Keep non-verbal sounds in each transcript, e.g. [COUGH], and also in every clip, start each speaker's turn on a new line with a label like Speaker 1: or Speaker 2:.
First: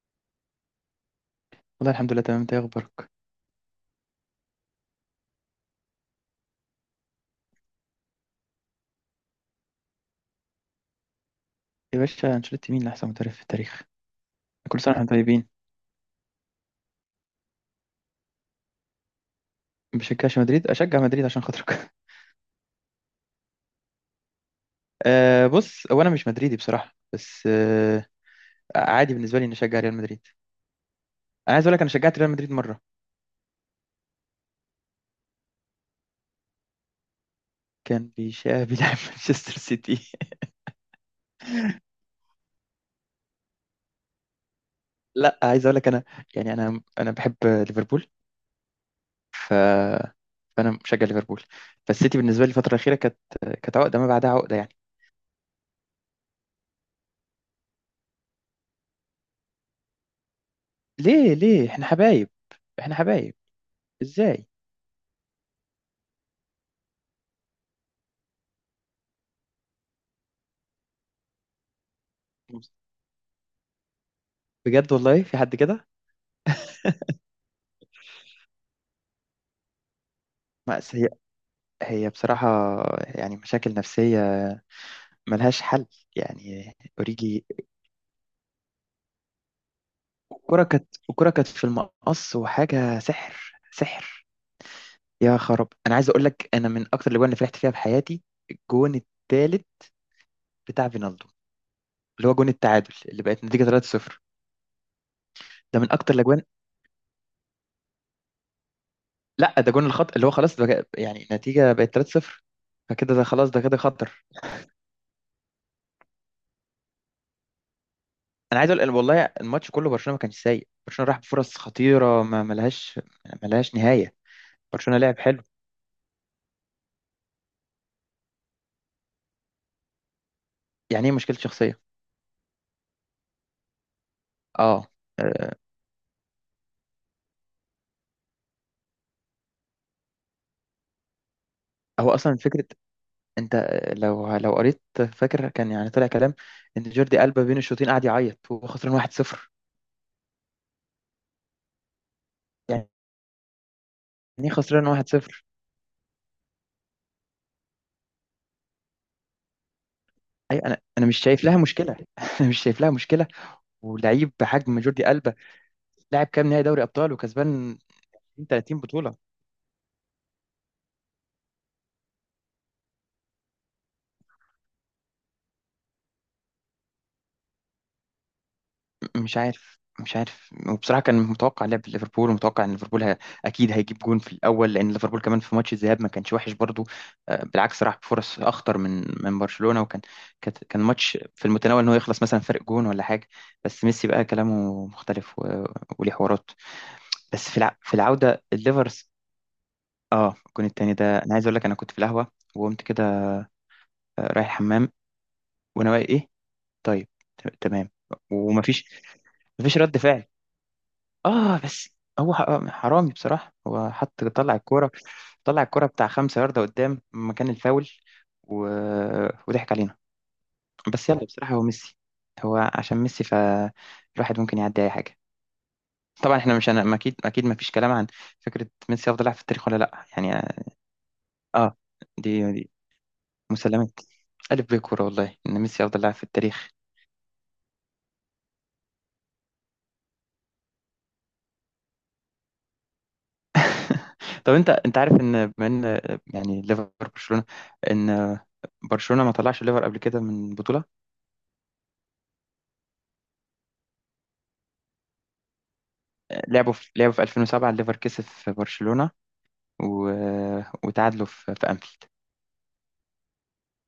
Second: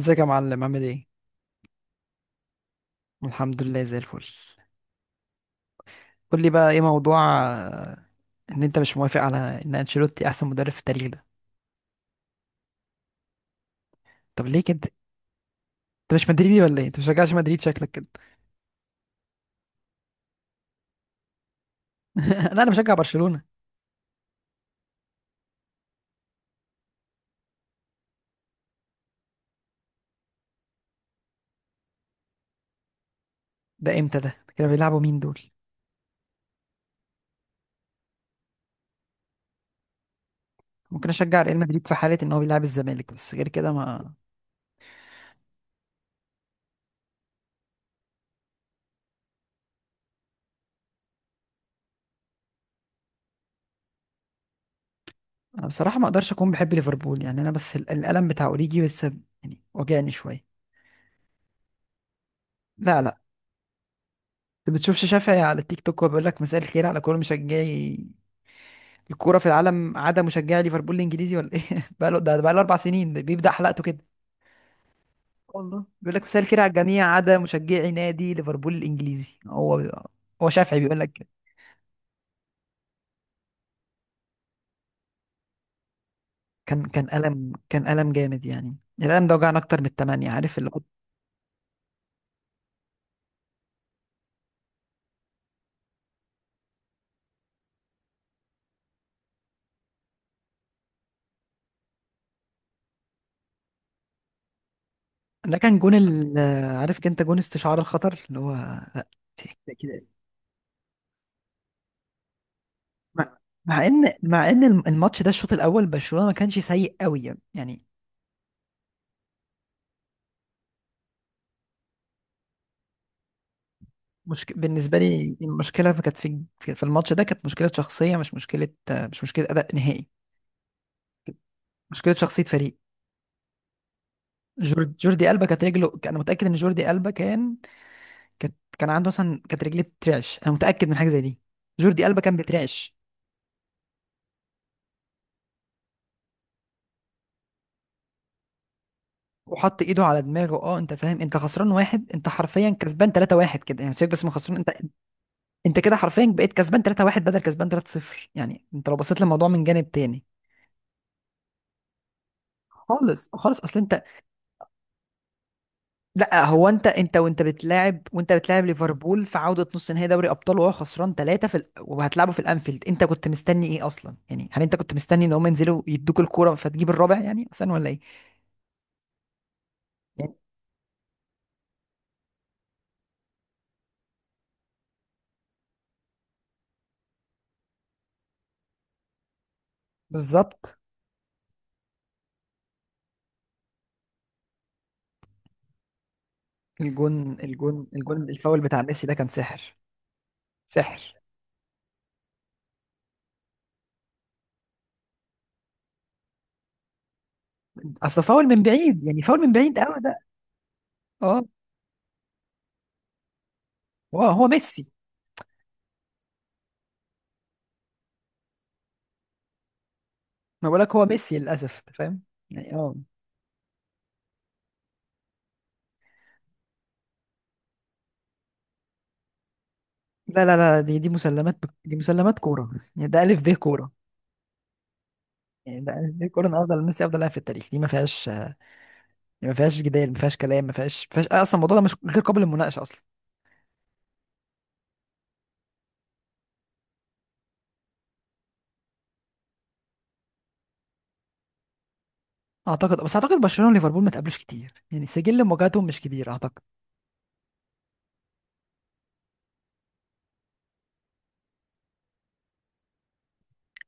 Speaker 1: ازيك يا معلم، عامل ايه؟
Speaker 2: والله الحمد لله، تمام. انت ايه اخبارك؟
Speaker 1: الحمد لله زي الفل. قول لي بقى ايه موضوع ان انت مش موافق على ان انشيلوتي احسن مدرب في التاريخ ده؟
Speaker 2: يا باشا، انشيلوتي مين اللي احسن مدرب في التاريخ؟
Speaker 1: طب ليه
Speaker 2: كل
Speaker 1: كده؟
Speaker 2: سنه واحنا طيبين.
Speaker 1: انت مش مدريدي ولا ايه؟ انت بتشجعش مدريد، شكلك كده.
Speaker 2: ما بشجعش مدريد، اشجع مدريد عشان خاطرك. [LAUGHS]
Speaker 1: [LAUGHS] لا، انا بشجع برشلونة.
Speaker 2: بص، هو انا مش مدريدي بصراحه، بس عادي بالنسبه لي اني اشجع ريال مدريد. انا عايز اقول لك، انا شجعت ريال مدريد مره.
Speaker 1: ده امتى ده؟ كانوا بيلعبوا مين دول؟
Speaker 2: كان بيشا بيلعب [LAUGHS] مانشستر سيتي [LAUGHS]
Speaker 1: ممكن اشجع ريال مدريد في حالة ان هو بيلعب الزمالك، بس غير كده ما
Speaker 2: لا، عايز اقول لك انا، يعني انا بحب ليفربول، ف فانا مشجع ليفربول. فالسيتي بالنسبه لي الفتره الاخيره كانت عقده ما بعدها عقده، يعني.
Speaker 1: انا بصراحة ما اقدرش اكون بحب ليفربول، يعني انا بس الالم بتاع اوريجي بس، يعني وجعني شوية.
Speaker 2: ليه احنا حبايب؟ احنا
Speaker 1: لا، لا.
Speaker 2: حبايب، ازاي؟
Speaker 1: انت بتشوفش شافعي على التيك توك وبيقول لك مساء الخير على كل مشجعي الكوره في العالم عدا مشجعي ليفربول الانجليزي ولا ايه؟ [LAUGHS] بقى له 4 سنين بيبدا حلقته كده.
Speaker 2: بجد والله في حد
Speaker 1: والله
Speaker 2: كده؟
Speaker 1: بيقول لك مساء الخير على الجميع عدا مشجعي نادي ليفربول الانجليزي، هو شافعي
Speaker 2: بس
Speaker 1: بيقول
Speaker 2: هي
Speaker 1: لك كده.
Speaker 2: هي بصراحة، يعني مشاكل نفسية ملهاش حل، يعني.
Speaker 1: كان كان
Speaker 2: أوريجي.
Speaker 1: الم كان الم جامد يعني. الالم ده وجعنا اكتر من الثمانيه، عارف اللي هو،
Speaker 2: الكرة كانت في المقص وحاجة، سحر سحر. يا خراب، أنا عايز أقول لك، أنا من أكتر الأجوان اللي فرحت فيها بحياتي، الجون التالت بتاع فينالدو، اللي هو جون التعادل اللي بقت نتيجة 3-0.
Speaker 1: ده كان
Speaker 2: ده من
Speaker 1: جون
Speaker 2: أكتر
Speaker 1: ال...
Speaker 2: الأجوان.
Speaker 1: عارف انت جون استشعار الخطر اللي هو
Speaker 2: لا،
Speaker 1: [LAUGHS]
Speaker 2: ده
Speaker 1: كده
Speaker 2: جون
Speaker 1: كده.
Speaker 2: الخط، اللي هو خلاص بقى، يعني النتيجة بقت 3-0، فكده ده
Speaker 1: مع
Speaker 2: خلاص، ده كده
Speaker 1: مع ان
Speaker 2: خطر.
Speaker 1: مع ان الماتش ده الشوط الاول برشلونه ما كانش سيء قوي، يعني
Speaker 2: انا عايز اقول، والله الماتش كله برشلونه ما كانش سيء، برشلونه راح بفرص خطيره ما ملهاش نهايه.
Speaker 1: مشك... بالنسبة
Speaker 2: برشلونة لعب
Speaker 1: لي
Speaker 2: حلو.
Speaker 1: المشكلة كانت في الماتش ده، كانت مشكلة شخصية، مش مشكلة أداء نهائي.
Speaker 2: يعني ايه مشكلة شخصية؟
Speaker 1: مشكلة شخصية فريق.
Speaker 2: اه،
Speaker 1: جورد... جوردي ألبا
Speaker 2: آه،
Speaker 1: كانت رجله، أنا متأكد إن جوردي ألبا كان، كان عنده مثلا، كانت رجليه بترعش، أنا متأكد من حاجة زي دي. جوردي
Speaker 2: هو
Speaker 1: ألبا كان
Speaker 2: اصلا فكرة،
Speaker 1: بيترعش،
Speaker 2: انت لو قريت، فاكر كان يعني طلع كلام ان جوردي ألبا بين الشوطين قعد يعيط وهو خسران 1-0.
Speaker 1: وحط إيده على دماغه. أه، أنت فاهم؟ أنت خسران واحد، أنت حرفيا
Speaker 2: يعني
Speaker 1: كسبان 3-1 كده يعني، سيبك بس من
Speaker 2: ايه
Speaker 1: خسران أنت.
Speaker 2: خسران 1-0؟
Speaker 1: كده حرفيا بقيت كسبان 3-1 بدل كسبان 3-0، يعني أنت لو بصيت للموضوع من جانب تاني.
Speaker 2: اي انا مش شايف لها مشكلة. [LAUGHS] انا مش شايف لها مشكلة،
Speaker 1: خالص خالص اصل انت.
Speaker 2: ولعيب بحجم جوردي ألبا، لاعب
Speaker 1: لا،
Speaker 2: كام نهائي
Speaker 1: هو
Speaker 2: دوري
Speaker 1: انت
Speaker 2: ابطال
Speaker 1: انت
Speaker 2: وكسبان
Speaker 1: وانت بتلاعب
Speaker 2: 30 بطولة.
Speaker 1: ليفربول في عودة نص نهائي دوري ابطال وهو خسران ثلاثة في ال... وهتلعبه في الانفيلد، انت كنت مستني ايه اصلا يعني؟ هل انت كنت مستني ان هم ينزلوا يدوك الكورة فتجيب الرابع يعني اصلا، ولا ايه؟
Speaker 2: مش عارف، مش
Speaker 1: يعني
Speaker 2: عارف، وبصراحه كان متوقع لعب ليفربول، ومتوقع ان ليفربول اكيد هيجيب جون في الاول، لان ليفربول كمان في ماتش الذهاب ما كانش وحش برضو. بالعكس، راح بفرص اخطر من برشلونه، وكان
Speaker 1: بالظبط.
Speaker 2: كان ماتش في المتناول ان هو يخلص مثلا فرق جون ولا حاجه. بس ميسي بقى كلامه مختلف، وليه حوارات. بس في
Speaker 1: الجون
Speaker 2: العوده
Speaker 1: الفاول بتاع ميسي
Speaker 2: الليفرز.
Speaker 1: ده كان سحر.
Speaker 2: اه، الجون التاني ده،
Speaker 1: سحر.
Speaker 2: انا عايز اقول لك، انا كنت في القهوه وقمت كده رايح الحمام، وانا واقي ايه. طيب، تمام.
Speaker 1: اصل فاول من
Speaker 2: ومفيش
Speaker 1: بعيد، يعني فاول من بعيد
Speaker 2: مفيش
Speaker 1: قوي
Speaker 2: رد
Speaker 1: ده.
Speaker 2: فعل.
Speaker 1: اه،
Speaker 2: اه بس هو حرامي بصراحة، هو
Speaker 1: هو هو
Speaker 2: طلع
Speaker 1: ميسي.
Speaker 2: الكورة، طلع الكورة بتاع 5 ياردة قدام مكان الفاول، و... وضحك علينا.
Speaker 1: ما بقولك هو
Speaker 2: بس يلا،
Speaker 1: ميسي
Speaker 2: بصراحة هو
Speaker 1: للاسف، انت
Speaker 2: ميسي،
Speaker 1: فاهم.
Speaker 2: هو
Speaker 1: يعني اه.
Speaker 2: عشان ميسي فالواحد ممكن يعدي أي حاجة. طبعا احنا مش، أنا أكيد أكيد ما فيش كلام عن فكرة ميسي أفضل لاعب في التاريخ ولا لأ،
Speaker 1: لا
Speaker 2: يعني.
Speaker 1: لا لا، دي مسلمات،
Speaker 2: اه،
Speaker 1: دي مسلمات
Speaker 2: دي
Speaker 1: كورة.
Speaker 2: دي
Speaker 1: يعني ده الف ب
Speaker 2: مسلمات.
Speaker 1: كورة.
Speaker 2: ألف بيه كورة، والله إن
Speaker 1: يعني
Speaker 2: ميسي
Speaker 1: ده،
Speaker 2: أفضل لاعب في
Speaker 1: ليه كورن،
Speaker 2: التاريخ.
Speaker 1: افضل ميسي افضل لاعب في التاريخ، دي ما فيهاش، دي ما فيهاش جدال، ما فيهاش كلام، ما فيهاش اصلا، الموضوع ده مش غير قابل للمناقشه اصلا.
Speaker 2: [LAUGHS] طب، أنت عارف إن، بما إن، يعني ليفر برشلونة، إن برشلونة ما طلعش ليفر قبل كده من بطولة.
Speaker 1: اعتقد برشلونه وليفربول ما تقابلوش كتير، يعني سجل مواجهاتهم مش كبير اعتقد.
Speaker 2: لعبوا في 2007 الليفر كسب في برشلونة، و... وتعادلوا في أنفيلد.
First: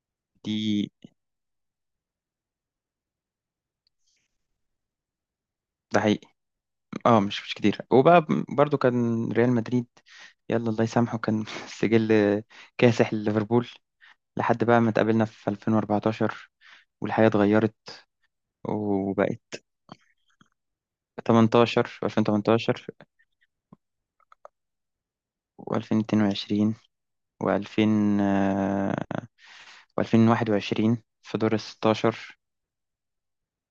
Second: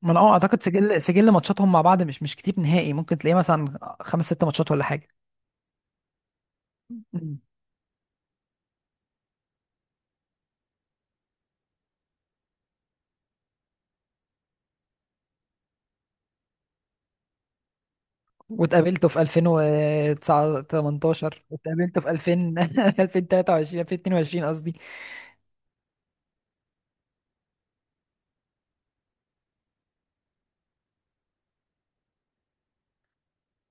Speaker 1: ما انا
Speaker 2: دي،
Speaker 1: اعتقد سجل، ماتشاتهم مع بعض مش كتير نهائي، ممكن تلاقيه مثلا خمس ست ماتشات ولا حاجه.
Speaker 2: ده حقيقي. اه،
Speaker 1: مم.
Speaker 2: مش كتير. وبقى برضو كان ريال مدريد، يلا الله يسامحه، كان [LAUGHS] سجل كاسح لليفربول، لحد بقى ما اتقابلنا في 2014 والحياة اتغيرت.
Speaker 1: واتقابلتوا في
Speaker 2: وبقت
Speaker 1: 2009، 18،
Speaker 2: 18
Speaker 1: واتقابلتوا في 2000،
Speaker 2: و2018
Speaker 1: 2023، 2022 [LAUGHS] قصدي.
Speaker 2: و2022 و2000 و2021 في دور ال 16.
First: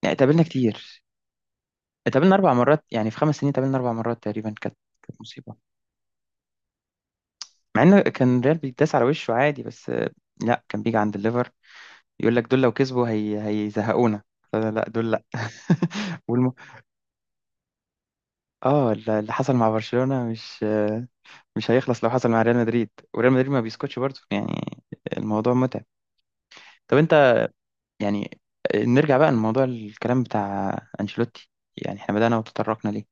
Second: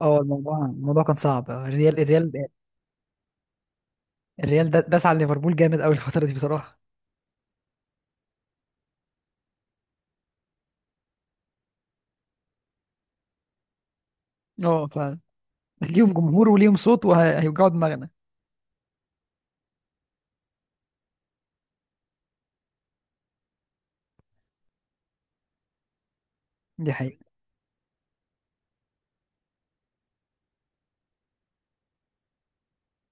Speaker 2: يعني
Speaker 1: اه،
Speaker 2: اتقابلنا
Speaker 1: الموضوع
Speaker 2: كتير،
Speaker 1: كان صعب، الريال
Speaker 2: اتقابلنا 4 مرات، يعني في 5 سنين اتقابلنا 4 مرات تقريبا.
Speaker 1: داس على
Speaker 2: كانت
Speaker 1: ليفربول
Speaker 2: مصيبه،
Speaker 1: جامد قوي الفتره دي بصراحه.
Speaker 2: مع ان كان ريال بيتداس على وشه عادي، بس لا، كان بيجي عند الليفر يقول لك دول لو كسبوا هي هيزهقونا. لا
Speaker 1: اه،
Speaker 2: لا دول لا.
Speaker 1: [LAUGHS] ليهم
Speaker 2: [LAUGHS]
Speaker 1: جمهور
Speaker 2: والم...
Speaker 1: وليهم صوت وهيوجعوا دماغنا.
Speaker 2: اه، اللي حصل مع برشلونه مش مش هيخلص لو حصل مع ريال مدريد، وريال مدريد ما بيسكتش برضه، يعني الموضوع متعب.
Speaker 1: دي
Speaker 2: طب
Speaker 1: حقيقة.
Speaker 2: انت، يعني نرجع بقى لموضوع الكلام بتاع انشيلوتي، يعني احنا بدأنا وتطرقنا ليه.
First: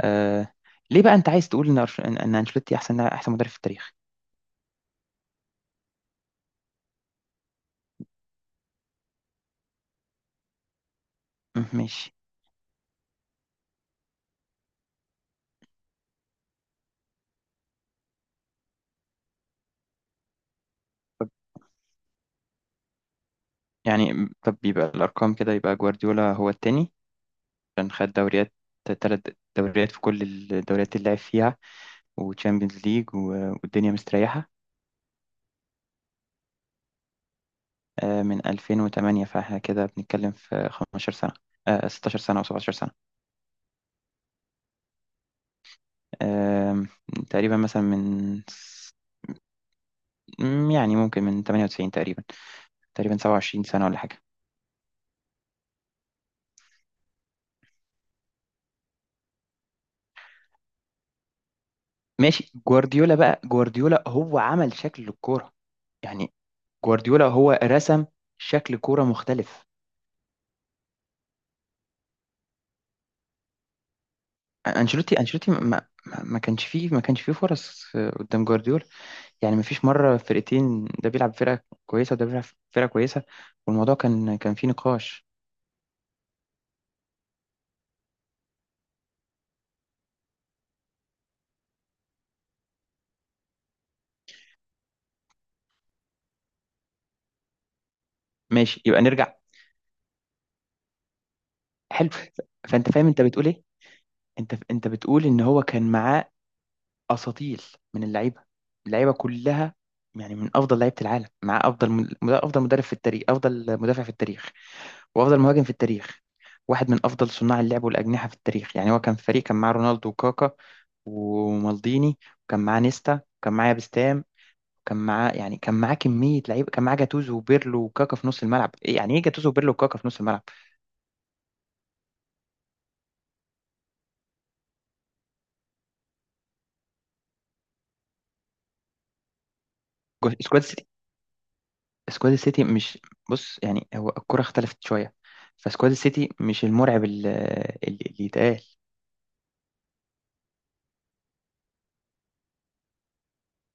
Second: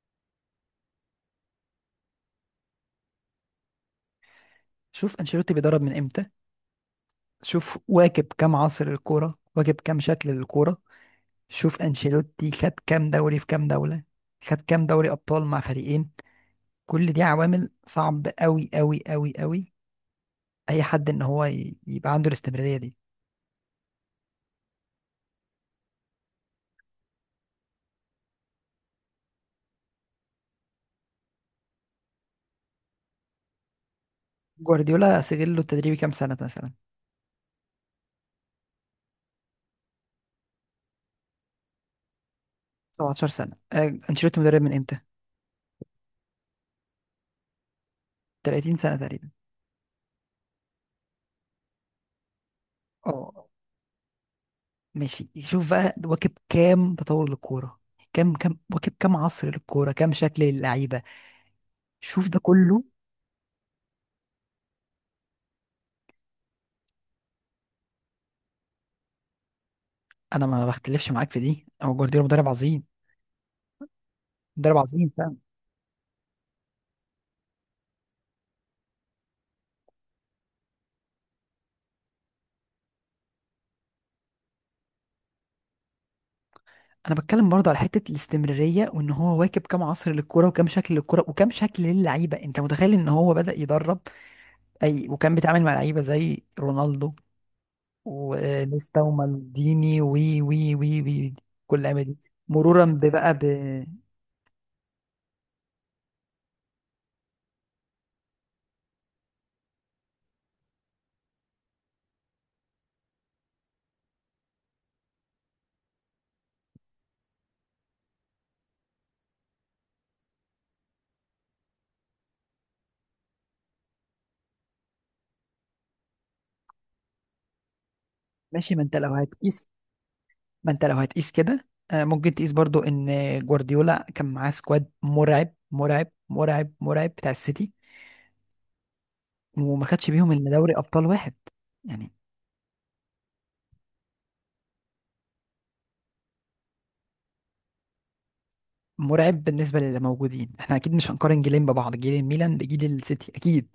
Speaker 2: آه... ليه بقى انت عايز تقول ان إن انشيلوتي احسن مدرب في التاريخ؟
Speaker 1: شوف، انشيلوتي بيدرب من امتى؟ شوف واكب كام عصر الكورة، واكب كام شكل للكورة. شوف
Speaker 2: ماشي.
Speaker 1: انشيلوتي خد كام دوري في كام دولة، خد كام دوري ابطال مع فريقين. كل دي عوامل صعب قوي قوي قوي قوي، اي حد ان هو يبقى عنده الاستمرارية دي.
Speaker 2: يعني طب، يبقى الأرقام كده يبقى جوارديولا هو التاني، عشان خد دوريات تلات، دوريات في كل الدوريات اللي لعب فيها، وتشامبيونز ليج والدنيا مستريحة.
Speaker 1: جوارديولا سجل له التدريبي كام سنة مثلا؟
Speaker 2: من 2008، فاحنا كده بنتكلم في 15 سنة، 16 سنة أو 17 سنة.
Speaker 1: 17 سنة. انشيلوتي مدرب من امتى؟
Speaker 2: آم، تقريبا مثلا
Speaker 1: 30 سنة تقريبا.
Speaker 2: يعني ممكن من 98 تقريبا،
Speaker 1: اه.
Speaker 2: 27 سنة ولا حاجة.
Speaker 1: ماشي، شوف بقى واكب كام تطور للكورة، كام واكب كام عصر للكورة، كام شكل للعيبة، شوف ده
Speaker 2: ماشي،
Speaker 1: كله.
Speaker 2: جوارديولا بقى، جوارديولا هو عمل شكل الكورة، يعني جوارديولا هو رسم شكل كورة مختلف.
Speaker 1: أنا ما بختلفش معاك في دي، هو جوارديولا مدرب عظيم، مدرب عظيم
Speaker 2: انشيلوتي
Speaker 1: فعلا.
Speaker 2: انشيلوتي ما كانش فيه فرص، قدام جوارديولا. يعني ما فيش مره فرقتين، ده بيلعب فرقه كويسه وده بيلعب فرقه كويسه، والموضوع كان فيه نقاش.
Speaker 1: أنا بتكلم برضه على حتة الاستمرارية، وإن هو واكب كام عصر للكورة، وكام شكل للكورة، وكام شكل للعيبة. أنت متخيل إن هو بدأ يدرب، أي، وكان بيتعامل مع لعيبة زي رونالدو
Speaker 2: ماشي،
Speaker 1: ونيستا
Speaker 2: يبقى نرجع.
Speaker 1: ومالديني وي وي وي وي كل اللعيبة
Speaker 2: حلو،
Speaker 1: دي، مرورا
Speaker 2: فانت فاهم انت
Speaker 1: ببقى.
Speaker 2: بتقول ايه. انت بتقول ان هو كان معاه اساطيل من اللعيبه، اللعيبه كلها. يعني من افضل لعيبه العالم، معاه افضل افضل مدرب في التاريخ، افضل مدافع في التاريخ، وافضل مهاجم في التاريخ، واحد من افضل صناع اللعب والاجنحه في التاريخ، يعني هو كان فريق. كان معاه رونالدو وكاكا ومالديني، وكان معاه نيستا، وكان معاه بستام، وكان معاه، يعني كان معاه كميه لعيبه، كان معاه جاتوزو وبيرلو وكاكا في نص الملعب.
Speaker 1: ماشي،
Speaker 2: إيه يعني ايه جاتوزو وبيرلو وكاكا في نص الملعب؟
Speaker 1: ما انت لو هتقيس كده، آه، ممكن تقيس برضو ان جوارديولا كان معاه سكواد مرعب مرعب مرعب مرعب بتاع السيتي، وما خدش بيهم الا
Speaker 2: سكواد
Speaker 1: دوري
Speaker 2: السيتي،
Speaker 1: ابطال واحد. يعني
Speaker 2: سكواد السيتي مش، بص يعني هو الكره اختلفت شويه، فسكواد السيتي مش المرعب اللي يتقال.
Speaker 1: مرعب بالنسبه للي موجودين، احنا اكيد مش هنقارن جيلين ببعض، جيل الميلان بجيل السيتي اكيد،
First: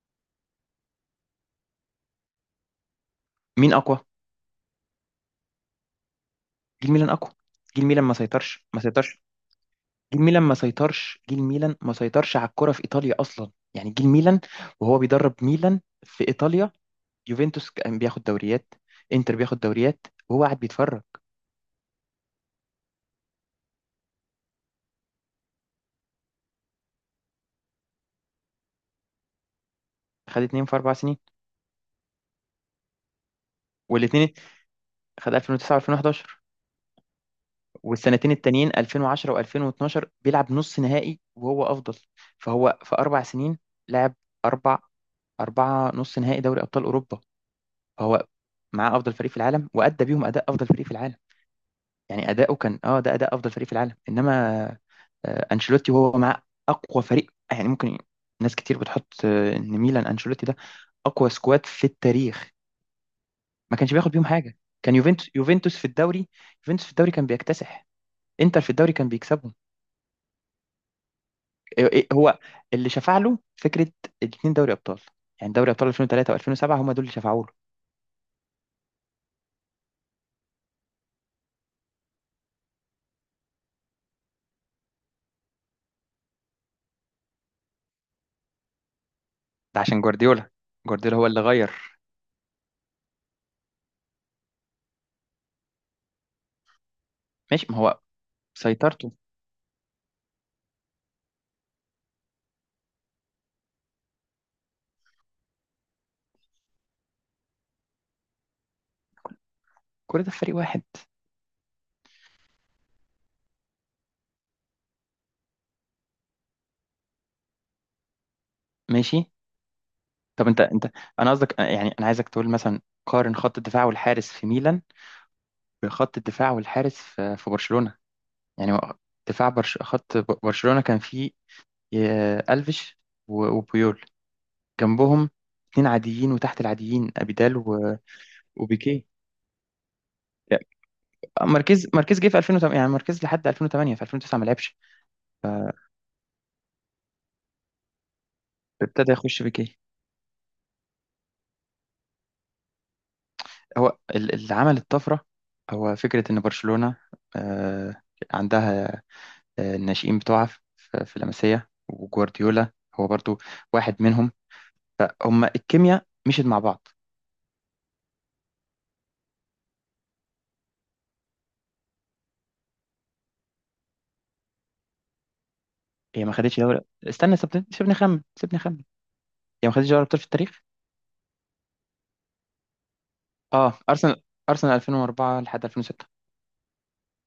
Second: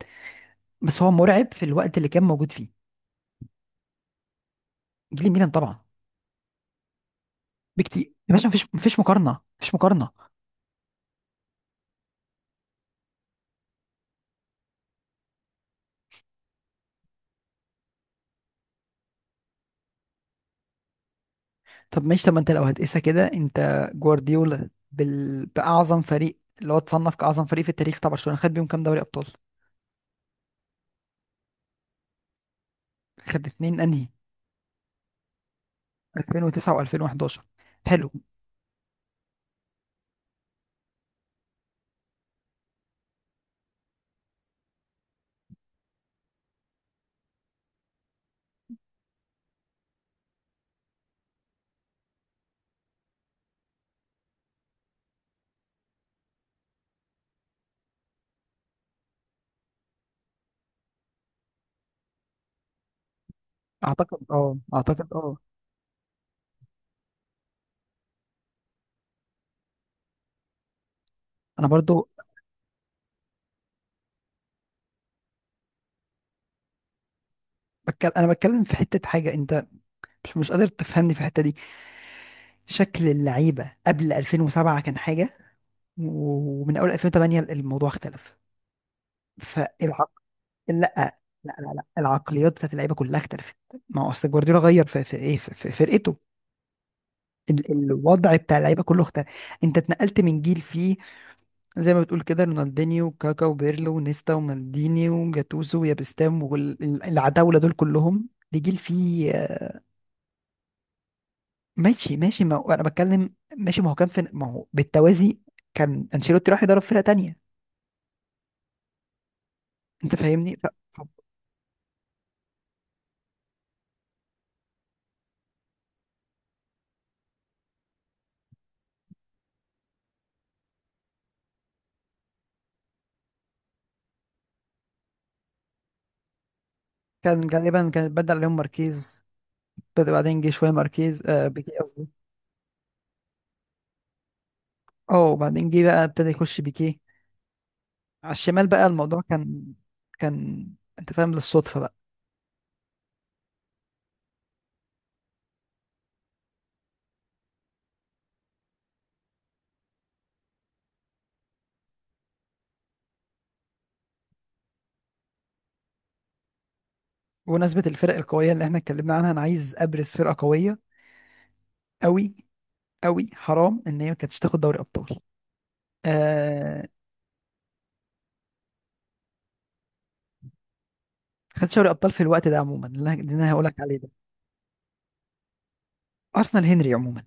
Speaker 1: بس هو مرعب في الوقت اللي كان موجود فيه.
Speaker 2: مين اقوى؟
Speaker 1: جيل الميلان طبعا،
Speaker 2: جيل ميلان اقوى. جيل
Speaker 1: بكتير.
Speaker 2: ميلان ما
Speaker 1: يا باشا، مفيش
Speaker 2: سيطرش، ما
Speaker 1: مفيش
Speaker 2: سيطرش.
Speaker 1: مقارنه، مفيش مقارنه.
Speaker 2: جيل ميلان ما سيطرش على الكرة في إيطاليا أصلا، يعني جيل ميلان وهو بيدرب ميلان في إيطاليا، يوفنتوس كان بياخد دوريات، إنتر بياخد دوريات وهو قاعد بيتفرج.
Speaker 1: طب ماشي ما انت لو هتقيسها كده، انت جوارديولا بال... باعظم فريق اللي هو اتصنف كاعظم فريق في التاريخ طبعا، برشلونه خد بيهم كام دوري ابطال؟
Speaker 2: خد اتنين في أربع سنين،
Speaker 1: خد اتنين انهي؟
Speaker 2: والاتنين خد 2009 و2011،
Speaker 1: 2009 و2011. حلو.
Speaker 2: والسنتين التانيين 2010 و2012 بيلعب نص نهائي وهو أفضل. فهو في أربع سنين لعب أربع أربعة نص نهائي دوري أبطال أوروبا، فهو معاه أفضل فريق في العالم، وأدى بيهم أداء أفضل فريق في العالم. يعني أداؤه كان، اه، ده أداء أفضل فريق في العالم. إنما انشيلوتي وهو مع اقوى فريق، يعني ممكن، ناس كتير بتحط ان ميلان انشيلوتي ده اقوى سكواد في التاريخ، ما كانش بياخد بيهم حاجه. كان
Speaker 1: اعتقد اه،
Speaker 2: يوفنتوس في الدوري، يوفنتوس في الدوري كان بيكتسح، انتر في الدوري كان بيكسبهم.
Speaker 1: انا
Speaker 2: إيه،
Speaker 1: برضو.
Speaker 2: هو اللي شفع له فكره الاثنين دوري ابطال، يعني دوري ابطال 2003 و2007 هم دول اللي شفعوا له.
Speaker 1: بتكلم في حتة حاجة، انت مش قادر تفهمني في الحتة دي. شكل اللعيبة قبل 2007 كان حاجة، ومن اول 2008 الموضوع اختلف.
Speaker 2: ده عشان
Speaker 1: فالعق
Speaker 2: جوارديولا،
Speaker 1: لا
Speaker 2: جوارديولا هو اللي
Speaker 1: لا
Speaker 2: غير.
Speaker 1: لا لا، العقليات بتاعت اللعيبة كلها اختلفت. ما هو اصل جوارديولا غير في، في فرقته،
Speaker 2: ماشي، ما هو
Speaker 1: الوضع بتاع اللعيبة كله
Speaker 2: سيطرته،
Speaker 1: اختلف. انت اتنقلت من جيل فيه، زي ما بتقول كده، رونالدينيو وكاكا وبيرلو ونيستا ومالديني وجاتوزو ويابستام والعتاولة دول كلهم، دي جيل فيه
Speaker 2: كل ده في فريق واحد.
Speaker 1: ماشي ماشي ما هو- انا بتكلم، ماشي، ما هو كان في، ما هو بالتوازي كان انشيلوتي راح يدرب فرقة تانية.
Speaker 2: ماشي،
Speaker 1: انت
Speaker 2: طب
Speaker 1: فاهمني
Speaker 2: انت، انا قصدك، يعني انا عايزك تقول مثلا قارن خط الدفاع والحارس في ميلان بخط الدفاع والحارس في برشلونة. يعني برشلونة كان فيه ألفيش وبيول، جنبهم اتنين عاديين وتحت العاديين،
Speaker 1: كان
Speaker 2: أبيدال
Speaker 1: غالبا
Speaker 2: و...
Speaker 1: كان بدأ عليهم
Speaker 2: وبيكيه.
Speaker 1: ماركيز، بدأ بعدين جه
Speaker 2: لا،
Speaker 1: شوية ماركيز، بيكي قصدي.
Speaker 2: ماركيز جه في 2008، يعني ماركيز لحد 2008، في 2009 ما لعبش،
Speaker 1: اه، وبعدين جه بقى ابتدى يخش بيكي على الشمال، بقى
Speaker 2: فابتدى
Speaker 1: الموضوع
Speaker 2: يخش
Speaker 1: كان،
Speaker 2: بيكيه.
Speaker 1: كان انت فاهم، للصدفة بقى.
Speaker 2: هو اللي عمل الطفرة هو فكرة إن برشلونة آه، عندها الناشئين بتوعها في لاماسيا، وجوارديولا هو برضو واحد منهم، فهم الكيمياء مشيت مع بعض.
Speaker 1: بمناسبة الفرق القوية اللي احنا اتكلمنا عنها، انا عايز ابرز فرقة قوية قوي قوي، حرام ان هي ما كانتش تاخد دوري ابطال.
Speaker 2: هي ما خدتش دوري.
Speaker 1: آه،
Speaker 2: استنى، سيبني اخمن، هي ما خدتش دوري ابطال في التاريخ.
Speaker 1: خدت دوري ابطال في الوقت ده عموما، اللي أنا هقول
Speaker 2: اه،
Speaker 1: لك عليه ده،
Speaker 2: ارسنال 2004 لحد 2006.
Speaker 1: ارسنال، هنري عموما.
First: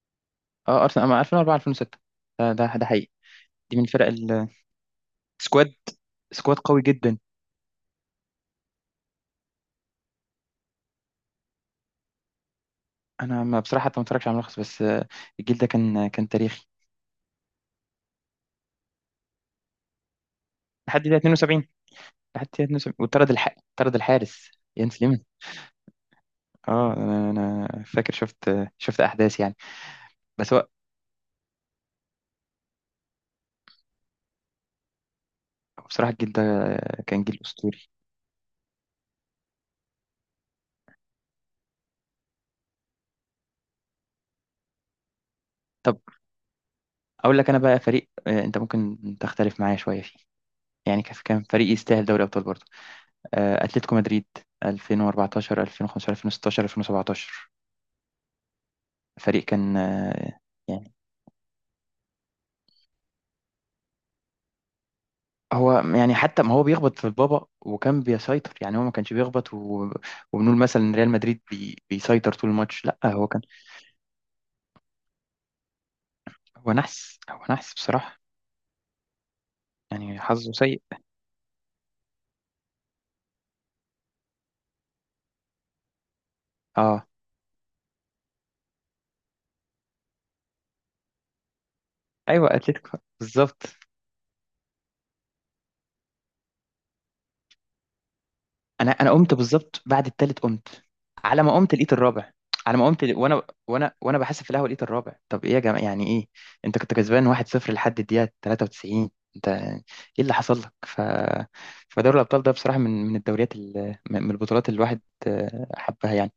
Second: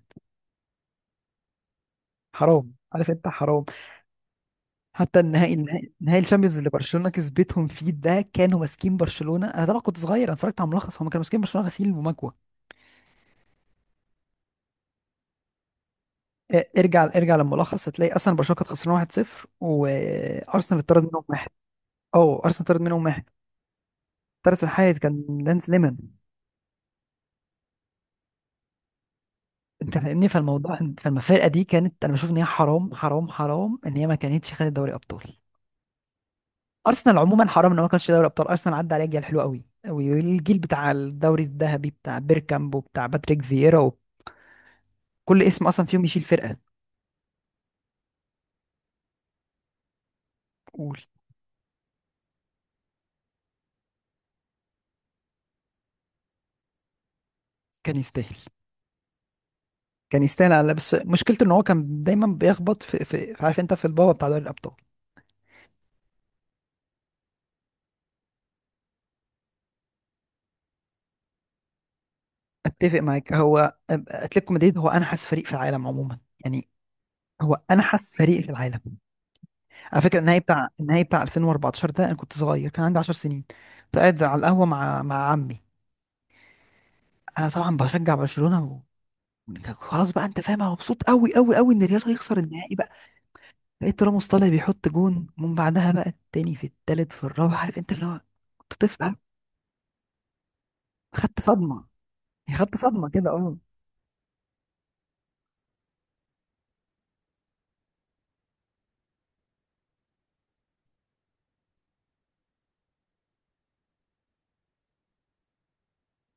Speaker 2: اه، ارسنال أما 2004، 2006،
Speaker 1: حرام،
Speaker 2: ده
Speaker 1: عارف
Speaker 2: حقيقي،
Speaker 1: انت، حرام.
Speaker 2: دي من فرق السكواد.
Speaker 1: حتى النهائي،
Speaker 2: سكواد
Speaker 1: نهائي الشامبيونز
Speaker 2: سكواد
Speaker 1: اللي
Speaker 2: قوي
Speaker 1: برشلونه
Speaker 2: جدا.
Speaker 1: كسبتهم فيه ده، كانوا ماسكين برشلونه، انا طبعا كنت صغير انا اتفرجت على الملخص، هم كانوا ماسكين برشلونه غسيل ومكوى.
Speaker 2: انا، ما بصراحه حتى ما اتفرجش على ملخص، بس الجيل ده كان
Speaker 1: آه،
Speaker 2: تاريخي.
Speaker 1: ارجع، للملخص هتلاقي اصلا برشلونه كانت خسرانه 1-0 وارسنال
Speaker 2: لحد
Speaker 1: اتطرد
Speaker 2: دقيقه
Speaker 1: منهم واحد.
Speaker 2: 72،
Speaker 1: اه، ارسنال اتطرد منهم واحد،
Speaker 2: وطرد طرد الحارس
Speaker 1: الثالث الحارس،
Speaker 2: ينس ليمن.
Speaker 1: كان دانس ليمون.
Speaker 2: اه، أنا فاكر، شفت احداث، يعني.
Speaker 1: انت فاهمني،
Speaker 2: بس هو
Speaker 1: فالمفارقه دي كانت، انا بشوف ان هي حرام حرام حرام، ان هي ما كانتش خدت دوري ابطال.
Speaker 2: بصراحه الجيل ده
Speaker 1: ارسنال
Speaker 2: كان جيل
Speaker 1: عموما حرام ان هو
Speaker 2: اسطوري.
Speaker 1: ما كانش دوري ابطال، ارسنال عدى عليه جيل حلو قوي، والجيل بتاع الدوري الذهبي بتاع بيركامب وبتاع باتريك فييرا، وكل اسم اصلا
Speaker 2: طب،
Speaker 1: فيهم يشيل فرقه.
Speaker 2: اقول لك انا بقى فريق، انت ممكن تختلف معايا شويه،
Speaker 1: قول.
Speaker 2: يعني كان فريق يستاهل دوري ابطال برضه، اتلتيكو مدريد 2014، 2015، 2016، 2017.
Speaker 1: كان يستاهل
Speaker 2: فريق كان
Speaker 1: كان يستاهل، على بس
Speaker 2: يعني
Speaker 1: مشكلته ان هو كان دايما بيخبط في، عارف انت، في البابا بتاع دوري الابطال.
Speaker 2: هو، يعني حتى ما هو بيخبط في البابا وكان بيسيطر، يعني هو ما كانش بيخبط، و... وبنقول مثلا ان ريال مدريد بيسيطر طول الماتش، لا
Speaker 1: اتفق
Speaker 2: هو
Speaker 1: معاك،
Speaker 2: كان،
Speaker 1: هو اتلتيكو مدريد هو انحس فريق في العالم عموما، يعني
Speaker 2: هو نحس، هو
Speaker 1: هو
Speaker 2: نحس
Speaker 1: انحس
Speaker 2: بصراحة،
Speaker 1: فريق في العالم. على فكره
Speaker 2: يعني
Speaker 1: النهائي
Speaker 2: حظه
Speaker 1: بتاع،
Speaker 2: سيء.
Speaker 1: 2014 ده، انا كنت صغير كان عندي 10 سنين، كنت قاعد على القهوه مع عمي.
Speaker 2: اه،
Speaker 1: انا طبعا بشجع برشلونه و... خلاص بقى، انت فاهم انا مبسوط قوي قوي قوي ان الريال هيخسر
Speaker 2: ايوه،
Speaker 1: النهائي بقى.
Speaker 2: اتلتيكو بالظبط.
Speaker 1: لقيت راموس طالع بيحط جون ومن بعدها بقى التاني في التالت في الرابع، عارف انت اللي هو، كنت
Speaker 2: انا
Speaker 1: طفل،
Speaker 2: انا
Speaker 1: عارف؟
Speaker 2: قمت بالظبط بعد التالت، قمت،
Speaker 1: خدت
Speaker 2: على ما قمت
Speaker 1: صدمه،
Speaker 2: لقيت الرابع.
Speaker 1: يعني خدت
Speaker 2: على ما قمت
Speaker 1: صدمه
Speaker 2: ل-
Speaker 1: كده
Speaker 2: وانا
Speaker 1: اه.
Speaker 2: وانا وانا بحاسب في القهوه لقيت الرابع. طب ايه يا جماعه، يعني ايه؟ انت كنت كسبان 1-0 لحد الدقيقه 93! انت ايه اللي حصل لك؟ فدوري الابطال ده بصراحه، من الدوريات، من البطولات اللي الواحد حبها، يعني.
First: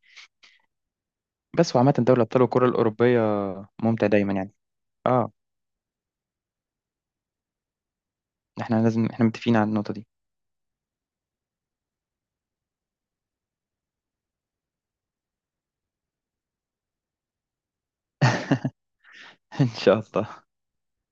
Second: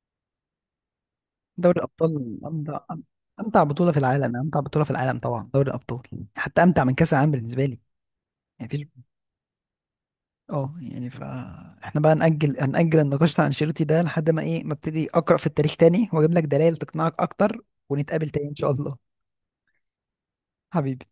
Speaker 2: بس
Speaker 1: دوري
Speaker 2: وعامه، دوري
Speaker 1: الابطال
Speaker 2: الابطال والكره
Speaker 1: امتع،
Speaker 2: الاوروبيه
Speaker 1: امتع بطوله في
Speaker 2: ممتع دايما،
Speaker 1: العالم،
Speaker 2: يعني.
Speaker 1: امتع بطوله في العالم
Speaker 2: اه،
Speaker 1: طبعا دوري الابطال، حتى امتع من كاس العالم بالنسبه لي، يعني
Speaker 2: احنا
Speaker 1: مفيش.
Speaker 2: لازم، احنا متفقين على النقطه دي.
Speaker 1: اه، يعني فاحنا بقى هنأجل النقاش بتاع انشيلوتي ده لحد ما ما ابتدي اقرأ في التاريخ تاني واجيب لك دلائل تقنعك اكتر، ونتقابل تاني ان شاء الله.
Speaker 2: [LAUGHS] ان شاء الله.
Speaker 1: حبيبي.